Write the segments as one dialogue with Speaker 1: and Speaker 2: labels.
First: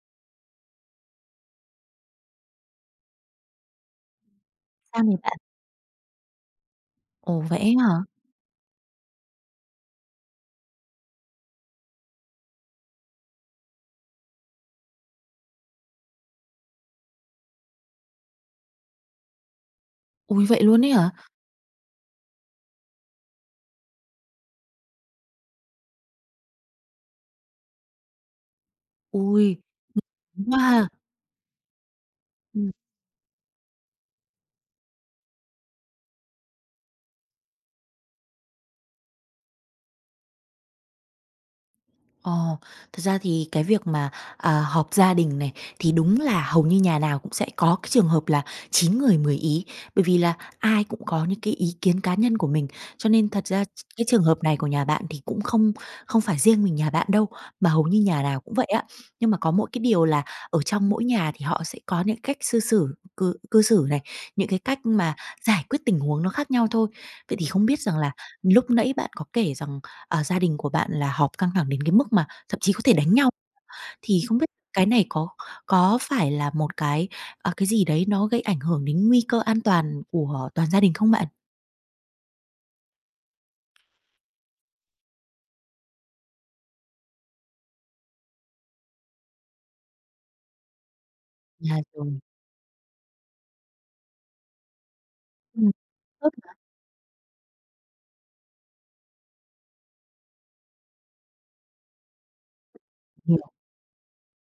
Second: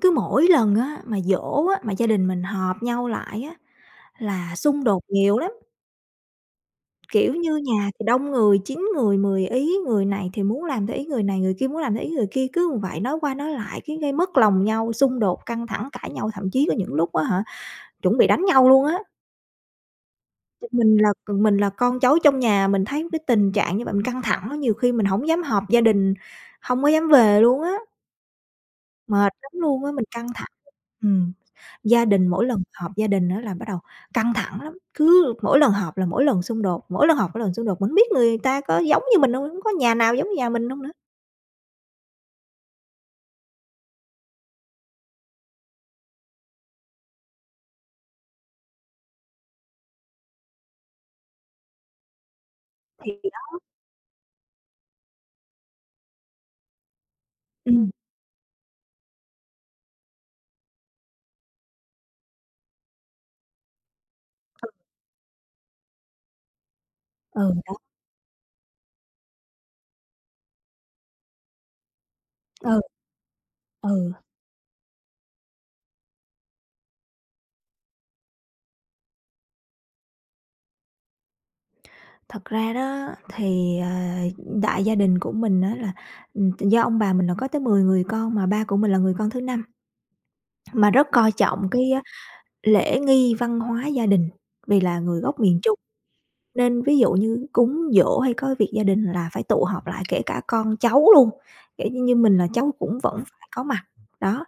Speaker 1: Cứ mỗi lần á, mà giỗ á, mà gia đình mình họp nhau lại á, là xung đột
Speaker 2: Sao nè bạn?
Speaker 1: nhiều lắm. Kiểu
Speaker 2: Ồ,
Speaker 1: như
Speaker 2: vậy ấy
Speaker 1: nhà
Speaker 2: hả?
Speaker 1: thì đông người, chín người mười ý, người này thì muốn làm theo ý người này, người kia muốn làm theo ý người kia, cứ vậy nói qua nói lại, cái gây mất lòng nhau, xung đột căng thẳng cãi nhau, thậm chí có những lúc á hả chuẩn bị đánh nhau luôn á.
Speaker 2: Ôi, vậy
Speaker 1: Ch
Speaker 2: luôn ấy
Speaker 1: mình là,
Speaker 2: hả?
Speaker 1: ừm, mình là con cháu trong nhà, mình thấy cái tình trạng như vậy, mình căng thẳng á, nhiều khi mình hổng dám họp gia đình, hông có dám về luôn á. Mệt lắm
Speaker 2: Ôi!
Speaker 1: luôn á, mình căng thẳng.
Speaker 2: [unintelligible] quá ha.
Speaker 1: Ừm. Gia đình mỗi lần
Speaker 2: Ừm.
Speaker 1: họp gia đình á là bắt đầu căng thẳng lắm, cứ mỗi lần họp là mỗi lần xung đột, mỗi lần họp mỗi lần xung đột. Mình hổng biết người ta có giống như mình hông nữa? Có nhà nào giống như nhà mình hông nữa?
Speaker 2: Ồ! Thật ra thì cái việc mà, à, họp gia đình này thì đúng là hầu như nhà nào cũng sẽ có cái trường hợp là chín người mười ý, bởi vì là ai cũng có những cái ý kiến cá nhân của mình. Cho
Speaker 1: Thì
Speaker 2: nên
Speaker 1: thì
Speaker 2: thật
Speaker 1: đó.
Speaker 2: ra ch cái trường hợp này của nhà bạn thì cũng không không phải riêng mình nhà bạn đâu, mà hầu
Speaker 1: Ừm.
Speaker 2: như nhà nào cũng vậy á, nhưng mà có mỗi cái điều là ở trong mỗi nhà thì họ sẽ có những cách xư xử cư cư xử này, những cái
Speaker 1: Ừ.
Speaker 2: cách mà giải quyết tình huống nó khác nhau thôi. Vậy thì
Speaker 1: Ừ,
Speaker 2: không
Speaker 1: đó.
Speaker 2: biết rằng là lúc nãy bạn có kể rằng, à, gia đình của bạn là họp căng thẳng đến cái mức mà thậm chí có
Speaker 1: Ừ.
Speaker 2: thể đánh nhau,
Speaker 1: Ừ.
Speaker 2: thì không biết cái này có có phải là một cái, ờ, cái gì đấy nó gây ảnh hưởng đến nguy cơ an toàn của toàn gia đình không bạn?
Speaker 1: Thật ra đó, thì, ờ, ừm, đại gia đình của mình á là, ừm, do ông bà mình là có tới 10 người con, mà ba của mình là người con thứ 5, mà rất coi trọng
Speaker 2: À,
Speaker 1: cái, a,
Speaker 2: rồi.
Speaker 1: lễ nghi văn hóa gia đình, vì là người gốc miền
Speaker 2: Ừm,
Speaker 1: Trung.
Speaker 2: tốt mà.
Speaker 1: Nên ví dụ như cúng giỗ hay có việc gia đình, là phải tụ họp lại, kể cả con cháu luôn, kiểu như như, mình là cháu cũng vẫn
Speaker 2: Thì à
Speaker 1: phải có mặt. Đó,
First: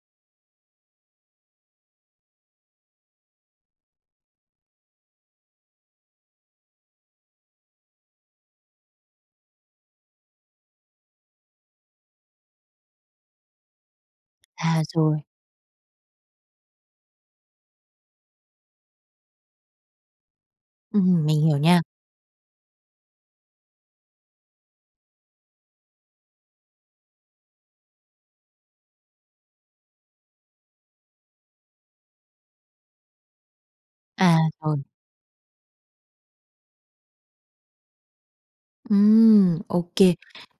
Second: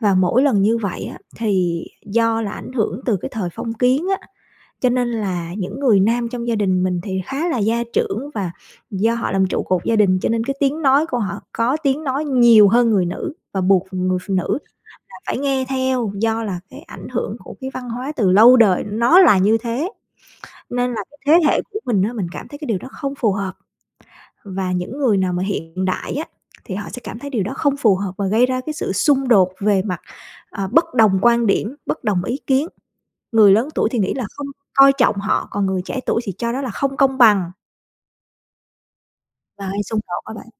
Speaker 1: và mỗi lần như vậy á, thì do là ảnh hưởng từ cái thời phong kiến á, cho nên là những người nam trong gia đình mình thì khá là gia trưởng và do họ làm trụ cột gia đình, cho nên cái tiếng nói của họ có tiếng nói nhiều hơn người nữ và buộc người phụ nữ
Speaker 2: À,
Speaker 1: là
Speaker 2: rồi.
Speaker 1: phải nghe theo, do là cái ảnh hưởng của cái văn hóa từ lâu đời nó là như thế. Nên
Speaker 2: Ừm
Speaker 1: là cái
Speaker 2: hừm, mình
Speaker 1: thế
Speaker 2: hiểu
Speaker 1: hệ của
Speaker 2: nha.
Speaker 1: mình á, mình cảm thấy cái điều đó không phù hợp và những người nào mà hiện đại á, thì họ sẽ cảm thấy điều đó không phù hợp và gây ra cái sự xung đột về mặt, à, bất đồng quan điểm, bất đồng ý kiến. Người lớn tuổi thì nghĩ là
Speaker 2: À,
Speaker 1: không
Speaker 2: rồi.
Speaker 1: coi trọng họ, còn người trẻ tuổi thì cho đó là không công bằng.
Speaker 2: Ừm,
Speaker 1: Và hơi
Speaker 2: ô
Speaker 1: xung
Speaker 2: kê.
Speaker 1: khẩu hả bạn?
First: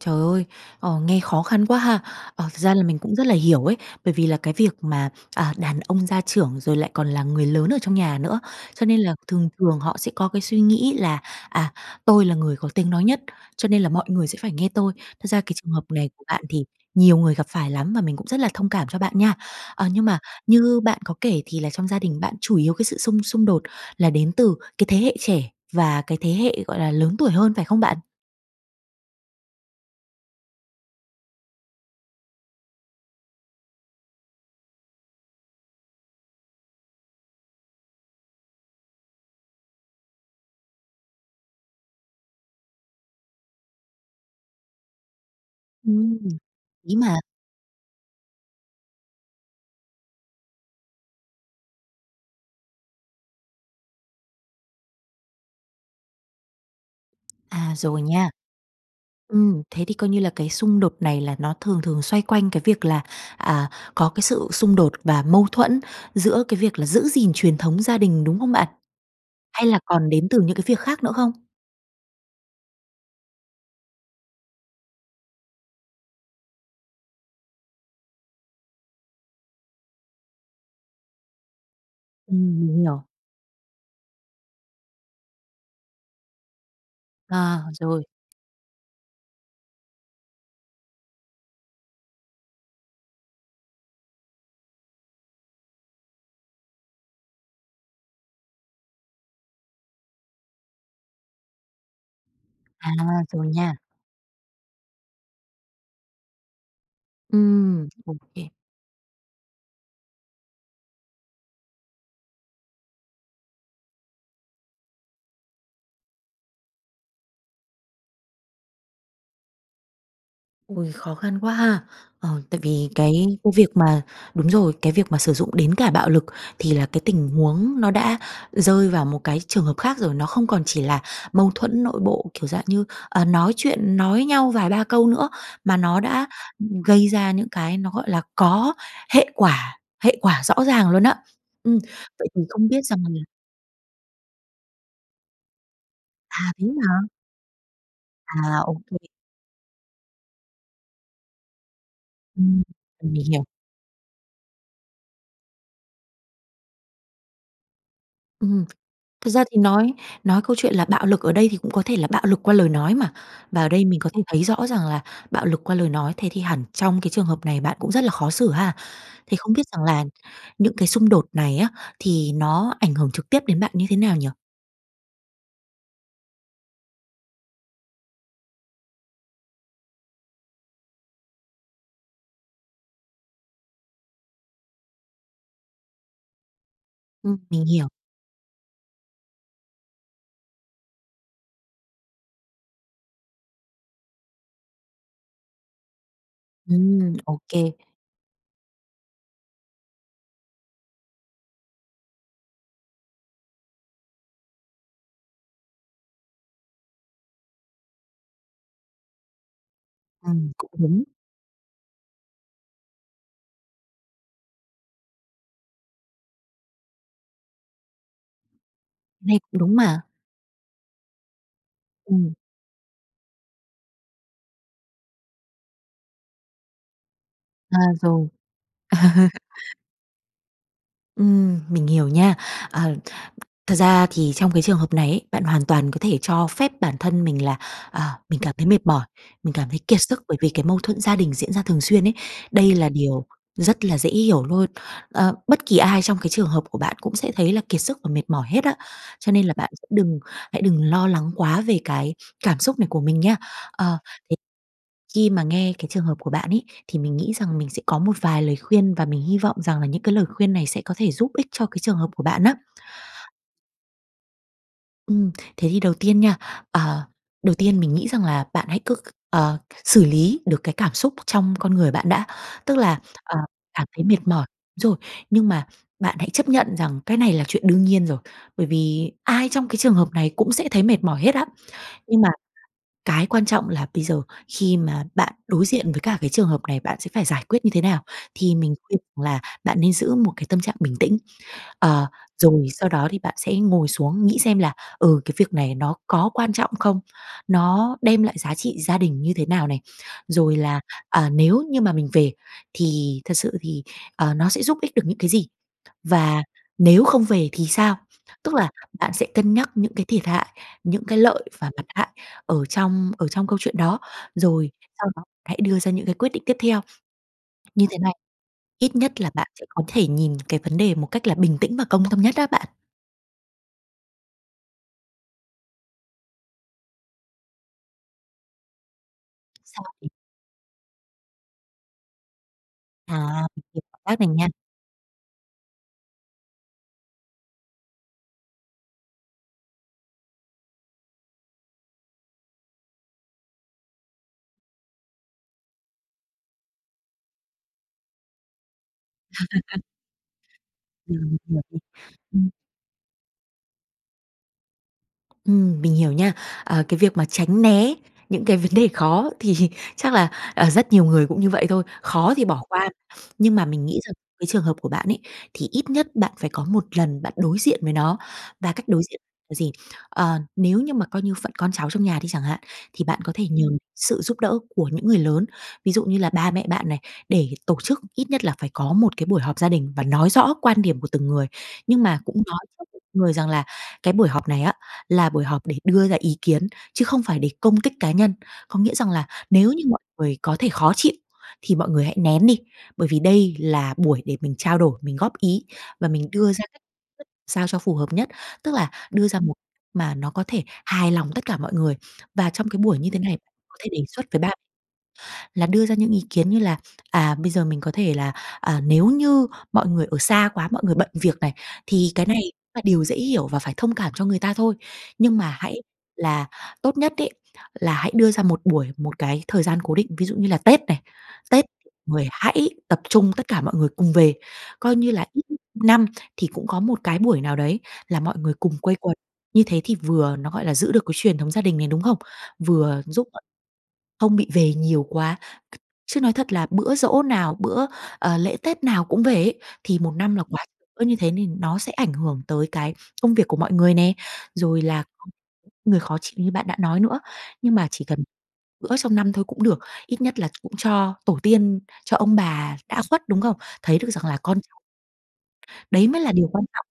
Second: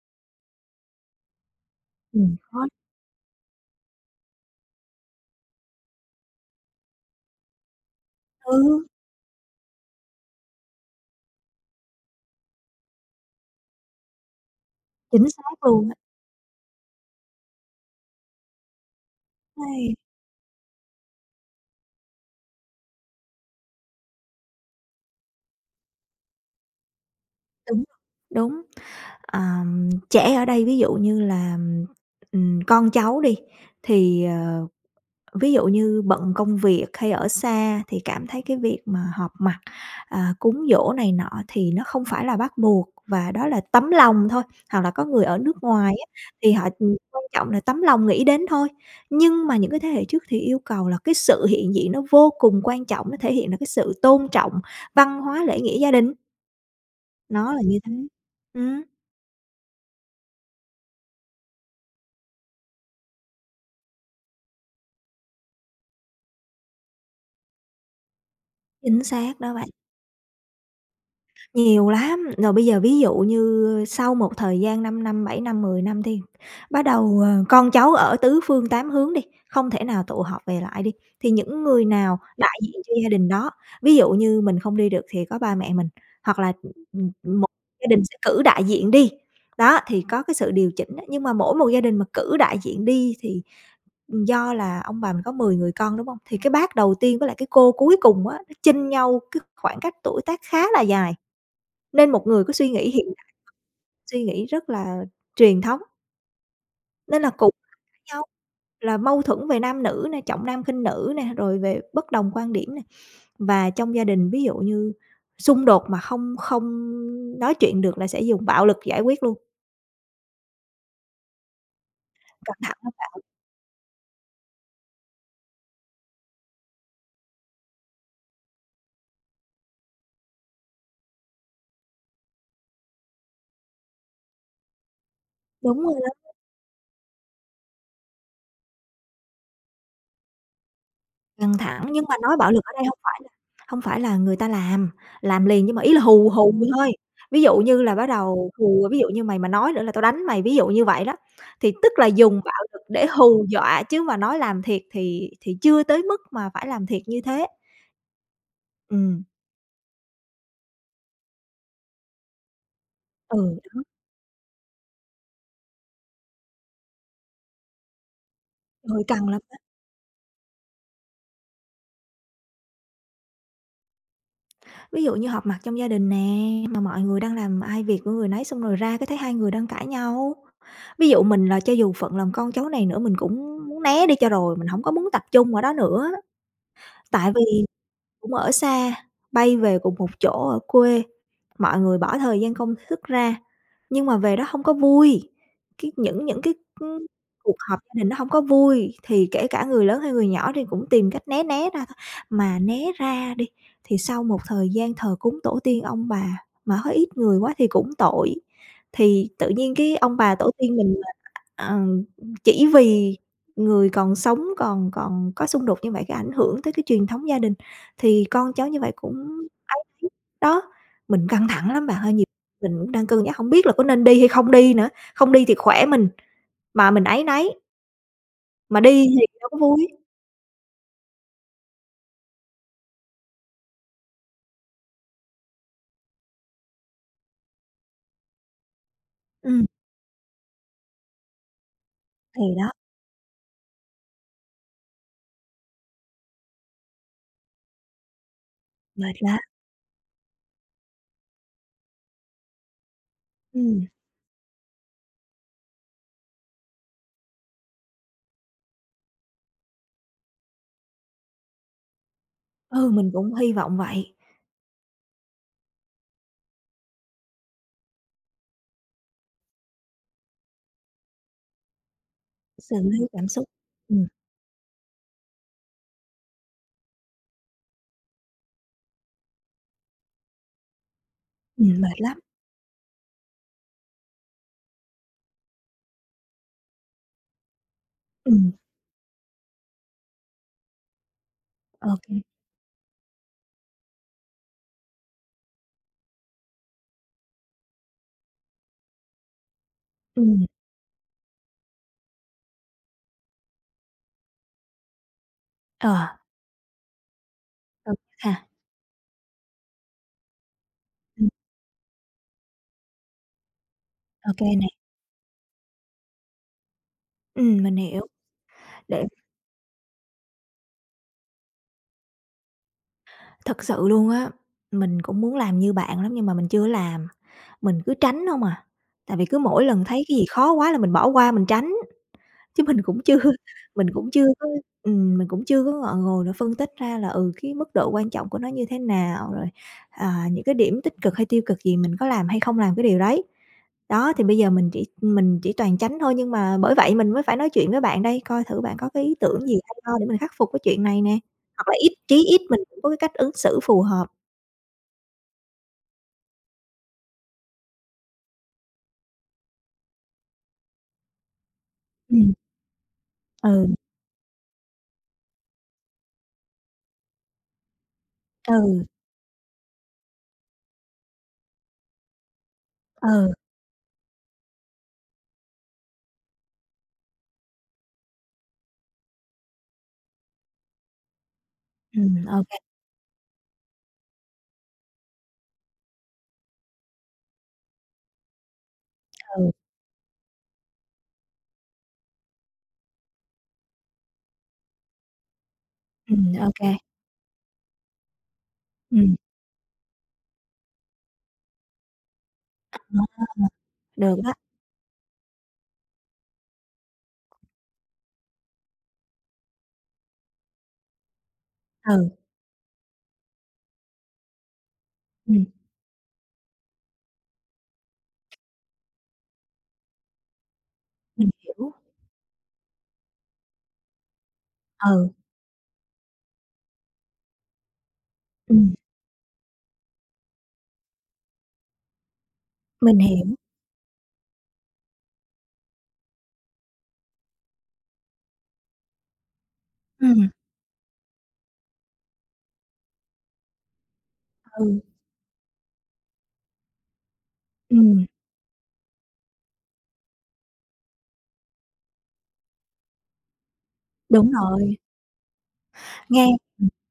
Speaker 2: Trời ơi, ờ, nghe khó khăn quá ha.
Speaker 1: Ừm,
Speaker 2: Ờ, thật
Speaker 1: khó.
Speaker 2: ra là mình cũng rất là hiểu ấy, bởi vì là cái việc mà, à, đàn ông gia trưởng, rồi lại còn là người lớn ở trong nhà nữa. Cho
Speaker 1: Ừ!
Speaker 2: nên là thường thường họ sẽ có cái suy nghĩ là, à, tôi là người có tiếng nói nhất, cho nên là mọi người sẽ phải nghe tôi. Thật
Speaker 1: Chính
Speaker 2: ra cái
Speaker 1: xác
Speaker 2: trường hợp
Speaker 1: luôn á.
Speaker 2: này của bạn thì nhiều người gặp phải lắm mà mình cũng rất là thông cảm cho bạn nha. Ờ,
Speaker 1: Hay.
Speaker 2: nhưng mà như bạn có kể thì là trong gia đình bạn chủ yếu cái sự xung xung đột là đến từ cái thế hệ trẻ và cái thế hệ, gọi là, lớn tuổi hơn phải không
Speaker 1: Tính
Speaker 2: bạn?
Speaker 1: đúng. Ờm, trẻ ở đây ví dụ như là, ừm, con cháu đi, thì, ờ, ví dụ như bận công việc, hay ở xa thì cảm thấy cái việc mà họp mặt, à, cúng giỗ này nọ thì nó không phải là bắt buộc và đó là tấm lòng thôi, hoặc là có người ở nước ngoài á
Speaker 2: Ừm.
Speaker 1: thì họ, ừm,
Speaker 2: Đấy mà
Speaker 1: quan trọng là tấm lòng nghĩ đến thôi. Nhưng mà những cái thế hệ trước thì yêu cầu là cái sự hiện diện nó vô cùng quan trọng, nó thể hiện được cái sự tôn trọng văn hóa, lễ nghĩa gia đình. Nó là
Speaker 2: À,
Speaker 1: như thế.
Speaker 2: rồi nha.
Speaker 1: Ừm.
Speaker 2: Ừm, thế thì coi như là cái xung đột này là nó thường thường xoay quanh cái việc là, à, có cái sự xung đột và mâu thuẫn giữa cái việc là giữ gìn truyền thống gia đình, đúng không bạn?
Speaker 1: Chính xác đó
Speaker 2: Hay
Speaker 1: bạn.
Speaker 2: là còn đến từ những cái việc khác nữa không?
Speaker 1: Nhiều lắm! Rồi bây giờ ví dụ như sau một thời gian 5 năm, 7 năm, 10 năm đi, bắt đầu, ờ, con cháu ở tứ phương tám hướng đi, không thể nào tụ họp về lại đi, thì những người nào đại
Speaker 2: Ừm, mình
Speaker 1: diện cho
Speaker 2: hiểu.
Speaker 1: gia đình đó. Ví dụ như mình không đi được thì có ba mẹ mình, hoặc là, ừm, mỗi
Speaker 2: À,
Speaker 1: gia đình
Speaker 2: rồi.
Speaker 1: sẽ cử đại diện đi, đó, thì có cái sự điều chỉnh á, nhưng mà mỗi một gia đình mà cử đại diện đi thì ừm, do là ông bà mình có 10 người con, đúng hông? Thì cái bác đầu tiên với lại cái cô cuối cùng á, nó chênh nhau cái khoảng cách tuổi tác khá là dài, nên một người có suy nghĩ
Speaker 2: À,
Speaker 1: hiện đại
Speaker 2: rồi nha.
Speaker 1: suy nghĩ rất là truyền thống. Nên là cục
Speaker 2: Ừm, ô
Speaker 1: nhau,
Speaker 2: kê.
Speaker 1: là mâu thuẫn về nam nữ nè, trọng nam khinh nữ nè, rồi về bất đồng quan điểm nè. Và trong gia đình ví dụ như xung đột mà không không nói chuyện được là sẽ dùng bạo lực giải quyết luôn.
Speaker 2: Ôi! Khó khăn quá ha. Ờ,
Speaker 1: Căng
Speaker 2: tại
Speaker 1: thẳng
Speaker 2: vì
Speaker 1: lắm
Speaker 2: cái
Speaker 1: bạn.
Speaker 2: cái việc mà đúng rồi, cái việc mà sử dụng đến cả bạo lực thì là cái tình huống nó đã rơi vào một cái trường hợp khác rồi, nó không còn chỉ là mâu thuẫn nội bộ kiểu dạng như, à, nói chuyện nói nhau vài ba câu nữa, mà
Speaker 1: Đúng rồi
Speaker 2: nó đã,
Speaker 1: đó.
Speaker 2: ừm, gây ra những cái nó, gọi là, có hệ quả hệ quả rõ ràng luôn á.
Speaker 1: Căng
Speaker 2: Ừm,
Speaker 1: thẳng, nhưng mà
Speaker 2: vậy
Speaker 1: nói
Speaker 2: thì
Speaker 1: bạo lực
Speaker 2: không
Speaker 1: ở
Speaker 2: biết
Speaker 1: đây hông
Speaker 2: rằng là
Speaker 1: phải là hông phải là người ta làm, làm liền nhưng mà ý là hù,
Speaker 2: À,
Speaker 1: hù
Speaker 2: thế
Speaker 1: thôi.
Speaker 2: hả?
Speaker 1: Ví dụ như là bắt
Speaker 2: À,
Speaker 1: đầu
Speaker 2: ô
Speaker 1: hù, ví
Speaker 2: kê.
Speaker 1: dụ như: "Mày mà nói nữa là tao đánh mày", ví dụ như vậy đó. Thì tức là dùng
Speaker 2: Ừm,
Speaker 1: bạo lực để
Speaker 2: mình hiểu.
Speaker 1: hù dọa chứ mà nói làm thiệt thì thì chưa tới mức mà phải làm thiệt như thế.
Speaker 2: Ừm,
Speaker 1: Ừm.
Speaker 2: thật ra thì nói nói câu chuyện là bạo lực ở đây thì cũng có thể là bạo lực qua lời nói mà,
Speaker 1: Ừ,
Speaker 2: và ở
Speaker 1: đó.
Speaker 2: đây mình có thể thấy rõ rằng là bạo lực qua lời nói thế thì hẳn trong cái trường hợp này bạn cũng rất là khó xử ha?
Speaker 1: Ơi, căng
Speaker 2: Thì
Speaker 1: lắm
Speaker 2: không
Speaker 1: á.
Speaker 2: biết rằng là những cái xung đột này á, thì nó ảnh hưởng trực tiếp đến bạn như thế nào nhỉ?
Speaker 1: Ví dụ như họp mặt trong gia đình nè, mà mọi người đang làm ai việc của người nấy xong rồi ra cái thấy hai người đang cãi nhau. Ví dụ mình là cho dù phận làm con cháu này nữa, mình cũng muốn né đi cho rồi, mình hổng có muốn tập trung ở đó nữa. Tại
Speaker 2: Ừm,
Speaker 1: vì
Speaker 2: mình hiểu.
Speaker 1: cũng ở xa bay về cùng một chỗ ở quê, mọi người bỏ thời gian công sức ra, nhưng mà về đó hông có vui, cái những những cái, ưm,
Speaker 2: Ừm. Ô
Speaker 1: cuộc
Speaker 2: kê.
Speaker 1: họp gia đình nó hông có vui, thì kể cả người lớn hay người nhỏ thì cũng tìm cách né né ra thôi. Mà né ra đi, thì sau một thời gian thờ cúng tổ tiên ông bà mà thấy ít người quá thì cũng tội, thì tự nhiên cái ông bà tổ
Speaker 2: Ừm, cũng
Speaker 1: tiên mình
Speaker 2: đúng.
Speaker 1: mà ờm, chỉ vì người còn sống còn còn có xung đột như vậy, cái ảnh hưởng tới cái truyền thống gia đình, thì con cháu như vậy cũng
Speaker 2: Này cũng đúng mà.
Speaker 1: áy [unintelligible] Đó, mình căng thẳng lắm bạn ơi, nhiều
Speaker 2: Ừm.
Speaker 1: mình cũng đang cân nhắc hổng biết là có nên đi hay không đi nữa, không đi thì khỏe mình mà mình áy náy.
Speaker 2: À, rồi.
Speaker 1: Mà đi thì đâu có vui.
Speaker 2: Ừm, mình hiểu nha. Ờ, thật ra thì trong cái trường hợp này ấy, bạn hoàn toàn có thể cho phép bản thân mình là, ờ, mình cảm thấy mệt mỏi, mình
Speaker 1: Ừm.
Speaker 2: cảm thấy kiệt sức, bởi vì cái mâu thuẫn gia đình diễn ra thường xuyên ấy,
Speaker 1: Thì đó.
Speaker 2: đây là điều rất là dễ hiểu lôi. Ờ, bất kỳ ai trong cái trường hợp của bạn cũng sẽ thấy là kiệt sức và mệt mỏi hết á,
Speaker 1: Mệt
Speaker 2: cho
Speaker 1: lắm.
Speaker 2: nên là bạn đừng hãy đừng lo lắng quá về cái cảm xúc này của mình nha.
Speaker 1: Ừm.
Speaker 2: Ờ, thế khi mà nghe cái trường hợp của bạn ấy, thì mình nghĩ rằng mình sẽ có một vài lời khuyên và mình hy vọng rằng là những cái lời khuyên này sẽ có thể giúp ích cho cái trường hợp của bạn á.
Speaker 1: Ừ, mình cũng hy vọng vậy.
Speaker 2: Ừm, thế thì đầu tiên nha, ờ, đầu tiên mình nghĩ rằng là bạn hãy cứ c ờ, xử lý được cái cảm xúc trong con người bạn đã. Tức
Speaker 1: Xử
Speaker 2: là,
Speaker 1: lý cảm
Speaker 2: ờ,
Speaker 1: xúc.
Speaker 2: cảm thấy
Speaker 1: Ừm.
Speaker 2: mệt mỏi rồi, nhưng mà bạn hãy chấp nhận rằng cái này là chuyện đương nhiên rồi, bởi vì ai trong cái trường hợp này cũng sẽ thấy mệt mỏi hết á.
Speaker 1: Ừm, mệt lắm.
Speaker 2: Nhưng mà cái quan trọng là bây giờ khi mà bạn đối diện với cả cái trường hợp này, bạn sẽ phải giải quyết như thế nào?
Speaker 1: Ừm.
Speaker 2: Thì mình khuyên rằng là bạn nên giữ một cái tâm trạng bình tĩnh, ờ,
Speaker 1: OK.
Speaker 2: rồi sau đó thì bạn sẽ ngồi xuống nghĩ xem là, ừ, cái việc này nó có quan trọng không? Nó đem lại giá trị gia đình như thế nào này,
Speaker 1: Ừm.
Speaker 2: rồi là, ờ, nếu như mà mình về thì thật sự thì, ờ, nó sẽ giúp ích được những cái gì?
Speaker 1: Ờ.
Speaker 2: Và nếu không về thì
Speaker 1: Ừ
Speaker 2: sao?
Speaker 1: ha.
Speaker 2: Tức là bạn sẽ cân nhắc những cái thiệt hại, những cái
Speaker 1: Ừm.
Speaker 2: lợi và mặt hại ở trong ở trong câu chuyện đó,
Speaker 1: OK nè.
Speaker 2: rồi sau đó hãy đưa ra những cái quyết định tiếp theo.
Speaker 1: Ừm, mình
Speaker 2: Như thế
Speaker 1: hiểu.
Speaker 2: này ít
Speaker 1: Để
Speaker 2: nhất là bạn sẽ có thể nhìn cái vấn đề một cách là bình tĩnh và công tâm nhất á bạn.
Speaker 1: Thực sự luôn á, mình cũng muốn làm như bạn lắm nhưng mà mình chưa làm, mình cứ tránh hông à. Tại vì cứ mỗi
Speaker 2: Sao
Speaker 1: lần thấy
Speaker 2: nhỉ?
Speaker 1: cái gì khó quá là mình bỏ qua, mình tránh, chứ mình cũng chưa
Speaker 2: À, mình hiểu
Speaker 1: mình
Speaker 2: cảm
Speaker 1: cũng
Speaker 2: giác
Speaker 1: chưa
Speaker 2: này nha.
Speaker 1: có ừm, mình cũng chưa có ngọ ngồi mà phân tích ra là, ừ, cái mức độ quan trọng của nó như thế nào, rồi, à, những cái điểm tích cực hay tiêu cực gì mình có làm hay không làm cái điều đấy. Đó, thì bây giờ mình chỉ mình chỉ toàn tránh thôi, nhưng mà bởi vậy mình mới phải nói chuyện với bạn đây coi thử bạn có cái ý tưởng gì hay ho để mình khắc phục cái chuyện này nè,
Speaker 2: Ừm, mình hiểu
Speaker 1: hoặc là
Speaker 2: rồi.
Speaker 1: ít chí ít
Speaker 2: Ừm.
Speaker 1: mình cũng có cái cách ứng xử phù hợp.
Speaker 2: Ừm, mình hiểu nha. Ờ, cái việc mà tránh né những cái vấn đề khó thì chắc là, ờ, rất nhiều người cũng như vậy thôi, khó
Speaker 1: Ừm.
Speaker 2: thì bỏ qua. Nhưng mà
Speaker 1: Ừ.
Speaker 2: mình nghĩ rằng cái trường hợp của bạn ấy, thì ít nhất bạn phải có 1 lần bạn đối diện với nó, và
Speaker 1: Ừ.
Speaker 2: cách đối diện là gì? Ờ, nếu như mà coi như phận con cháu trong nhà đi chẳng hạn, thì bạn có
Speaker 1: Ừ.
Speaker 2: thể nhờ sự giúp đỡ của những người lớn, ví dụ như là ba mẹ bạn này, để tổ chức ít nhất là phải có một cái buổi họp gia đình và nói rõ quan điểm của từng người. Nhưng mà
Speaker 1: Ừm,
Speaker 2: cũng
Speaker 1: ô kê.
Speaker 2: nói trước với mọi người rằng là, cái buổi họp này á là buổi họp để đưa ra ý kiến, chứ không phải để công kích cá nhân. Có nghĩa rằng là
Speaker 1: Ừ.
Speaker 2: nếu như mọi người có thể khó chịu, thì mọi người hãy nén đi, bởi vì đây là buổi để mình trao đổi, mình góp ý và mình
Speaker 1: Ừm, ô
Speaker 2: đưa ra cách
Speaker 1: kê.
Speaker 2: thức sao cho phù hợp nhất. Tức là
Speaker 1: Ừm.
Speaker 2: đưa ra một mà nó có thể hài lòng tất cả mọi người. Và trong
Speaker 1: À, a,
Speaker 2: cái buổi
Speaker 1: à!
Speaker 2: như thế này có thể đề
Speaker 1: Được
Speaker 2: xuất
Speaker 1: á.
Speaker 2: với bạn là đưa ra những ý kiến như là, à, bây giờ mình có thể là, à, nếu như mọi người ở xa quá, mọi người bận việc này, thì
Speaker 1: Ừ.
Speaker 2: cái này cũng là điều dễ hiểu và phải thông cảm cho người ta thôi. Nhưng
Speaker 1: Ừm.
Speaker 2: mà hãy là tốt nhất ấy, là hãy đưa ra một buổi, một cái thời gian cố định, ví dụ như là Tết này,
Speaker 1: Mình
Speaker 2: Tết
Speaker 1: hiểu.
Speaker 2: người hãy tập trung tất cả mọi người cùng về. Coi như
Speaker 1: Ừ.
Speaker 2: là ít nhất năm thì cũng có một cái buổi nào đấy là mọi người
Speaker 1: Ừm.
Speaker 2: cùng quây quần. Như thế thì vừa nó, gọi là, giữ được cái truyền thống gia đình này, đúng không?
Speaker 1: Mình
Speaker 2: Vừa
Speaker 1: hiểu.
Speaker 2: giúp không bị về nhiều quá. C chứ nói thật là bữa giỗ nào, bữa, ờ, lễ Tết nào cũng về ý, thì 1
Speaker 1: Ừm.
Speaker 2: năm là quá, cứ như thế nên nó sẽ ảnh hưởng tới cái công việc của mọi người nè,
Speaker 1: Ừ.
Speaker 2: rồi là người khó chịu như bạn đã nói nữa, nhưng mà chỉ
Speaker 1: Ừm.
Speaker 2: cần bữa trong năm thôi cũng được, ít nhất là cũng cho tổ tiên, cho ông bà đã khuất, đúng không? Thấy được rằng
Speaker 1: Đúng
Speaker 2: là con ch
Speaker 1: rồi.
Speaker 2: đấy mới
Speaker 1: Nghe
Speaker 2: là điều quan
Speaker 1: ừm.
Speaker 2: trọng.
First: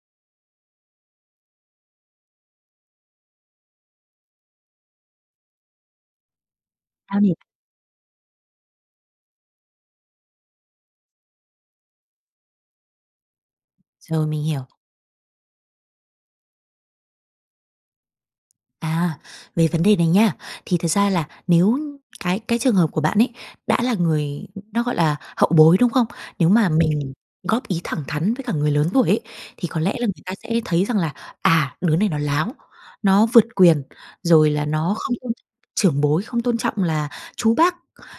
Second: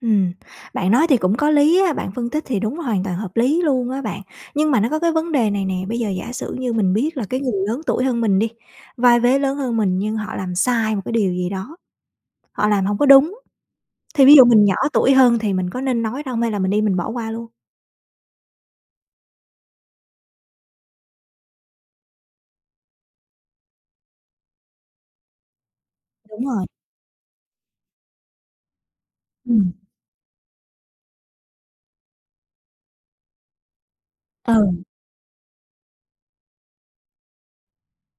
Speaker 1: Ừm, bạn nói thì cũng có lý á, bạn phân tích thì đúng, hoàn toàn hợp lý luôn á bạn. Nhưng mà nó có cái vấn đề này nè, bây giờ giả sử như mình biết
Speaker 2: Sao
Speaker 1: là
Speaker 2: nhỉ?
Speaker 1: cái người lớn tuổi hơn mình đi, vai vế lớn hơn mình, nhưng họ làm sai một cái điều gì đó, họ làm hông có đúng, thì
Speaker 2: Rồi,
Speaker 1: ví
Speaker 2: mình
Speaker 1: dụ
Speaker 2: hiểu.
Speaker 1: mình nhỏ tuổi hơn thì mình có nên nói không hay là mình im mình bỏ qua luôn?
Speaker 2: À, về vấn đề này nha, thì thật ra là nếu cái cái trường hợp của bạn ấy, đã là người nó, gọi là, hậu bối, đúng không?
Speaker 1: Đúng
Speaker 2: Nếu
Speaker 1: rồi.
Speaker 2: mà mình góp ý thẳng thắn với cả người lớn tuổi ấy, thì
Speaker 1: Ừm.
Speaker 2: có lẽ là người ta sẽ thấy rằng là, à, đứa này nó láo, nó vượt quyền, rồi là
Speaker 1: Ừ.
Speaker 2: nó không tôn trọng trưởng bối, không tôn trọng là chú bác,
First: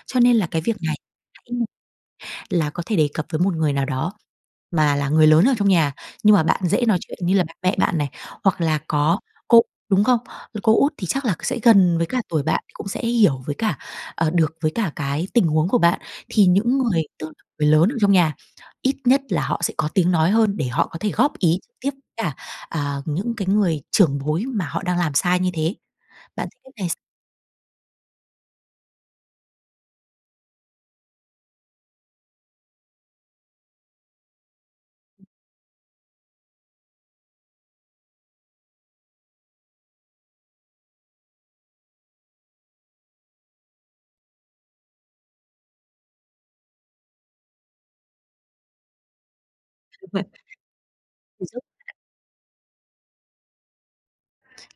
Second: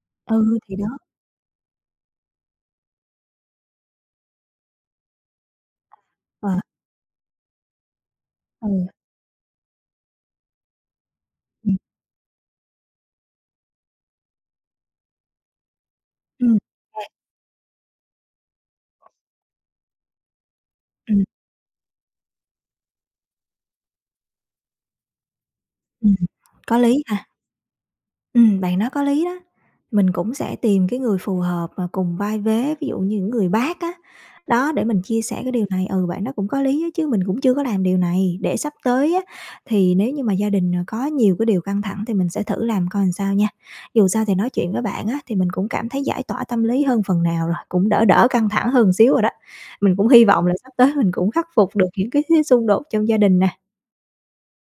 Speaker 2: cho nên là
Speaker 1: Ừ,
Speaker 2: cái việc
Speaker 1: thì
Speaker 2: này
Speaker 1: đó.
Speaker 2: hãy [unintelligible] là có thể đề cập với một người nào đó mà là người lớn ở trong nhà, nhưng mà bạn
Speaker 1: Ờ.
Speaker 2: dễ nói chuyện như là mẹ bạn này, hoặc là
Speaker 1: Ừ.
Speaker 2: có cô, đúng không? Là cô Út thì chắc là c sẽ
Speaker 1: Ừm.
Speaker 2: gần với cả tuổi bạn, cũng sẽ hiểu với cả, ờ, được với cả cái tình huống của bạn. Thì
Speaker 1: Ừm,
Speaker 2: những người
Speaker 1: kê.
Speaker 2: tức người lớn ở trong nhà, ít nhất là họ sẽ có tiếng nói hơn để họ có thể
Speaker 1: Ừm.
Speaker 2: góp ý trực tiếp cả, à, những cái người trưởng bối mà họ đang làm sai như thế.
Speaker 1: Ừm, ừm,
Speaker 2: Bạn thấy cách
Speaker 1: có
Speaker 2: này s
Speaker 1: lý ha. Ừm, bạn nói có lý đó. Mình cũng sẽ tìm cái người phù hợp và cùng vai vế, ví dụ như những người bác á, đó để mình chia sẻ cái điều này, ừ, bạn đó cũng có lý á chứ mình cũng chưa có làm điều này. Để sắp tới á thì nếu như mà gia đình, ờ, có nhiều cái điều căng thẳng thì mình sẽ thử làm coi làm sao nha. Dù sao thì nói chuyện với bạn á thì mình cũng cảm thấy giải tỏa tâm lý hơn phần nào rồi, cũng đỡ đỡ căng thẳng hơn xíu rồi đó. Mình cũng
Speaker 2: [unintelligible] vậy.
Speaker 1: hy vọng là sắp tới mình cũng khắc phục được
Speaker 2: [unintelligible]
Speaker 1: những cái cái xung đột trong gia đình nè.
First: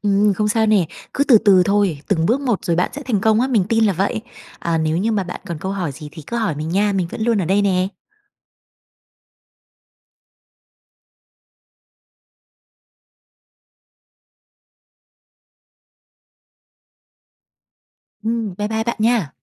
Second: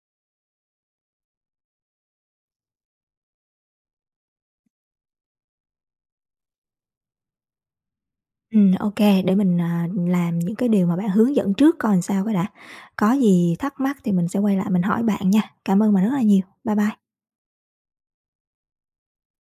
Speaker 2: Ừm, không sao nè. Cứ từ từ thôi, từng bước một rồi bạn sẽ thành công á, mình tin là vậy. À, nếu như mà bạn còn câu hỏi gì thì cứ hỏi mình nha, mình vẫn luôn ở đây nè.
Speaker 1: Ừm, ô kê để mình, à, làm những cái điều mà bạn hướng dẫn trước coi làm sao cái đã, có gì thắc mắc thì mình sẽ quay lại mình hỏi bạn nha. Cảm ơn bạn rất là nhiều. Bye bye.
Speaker 2: Ừm, bye bye bạn nha.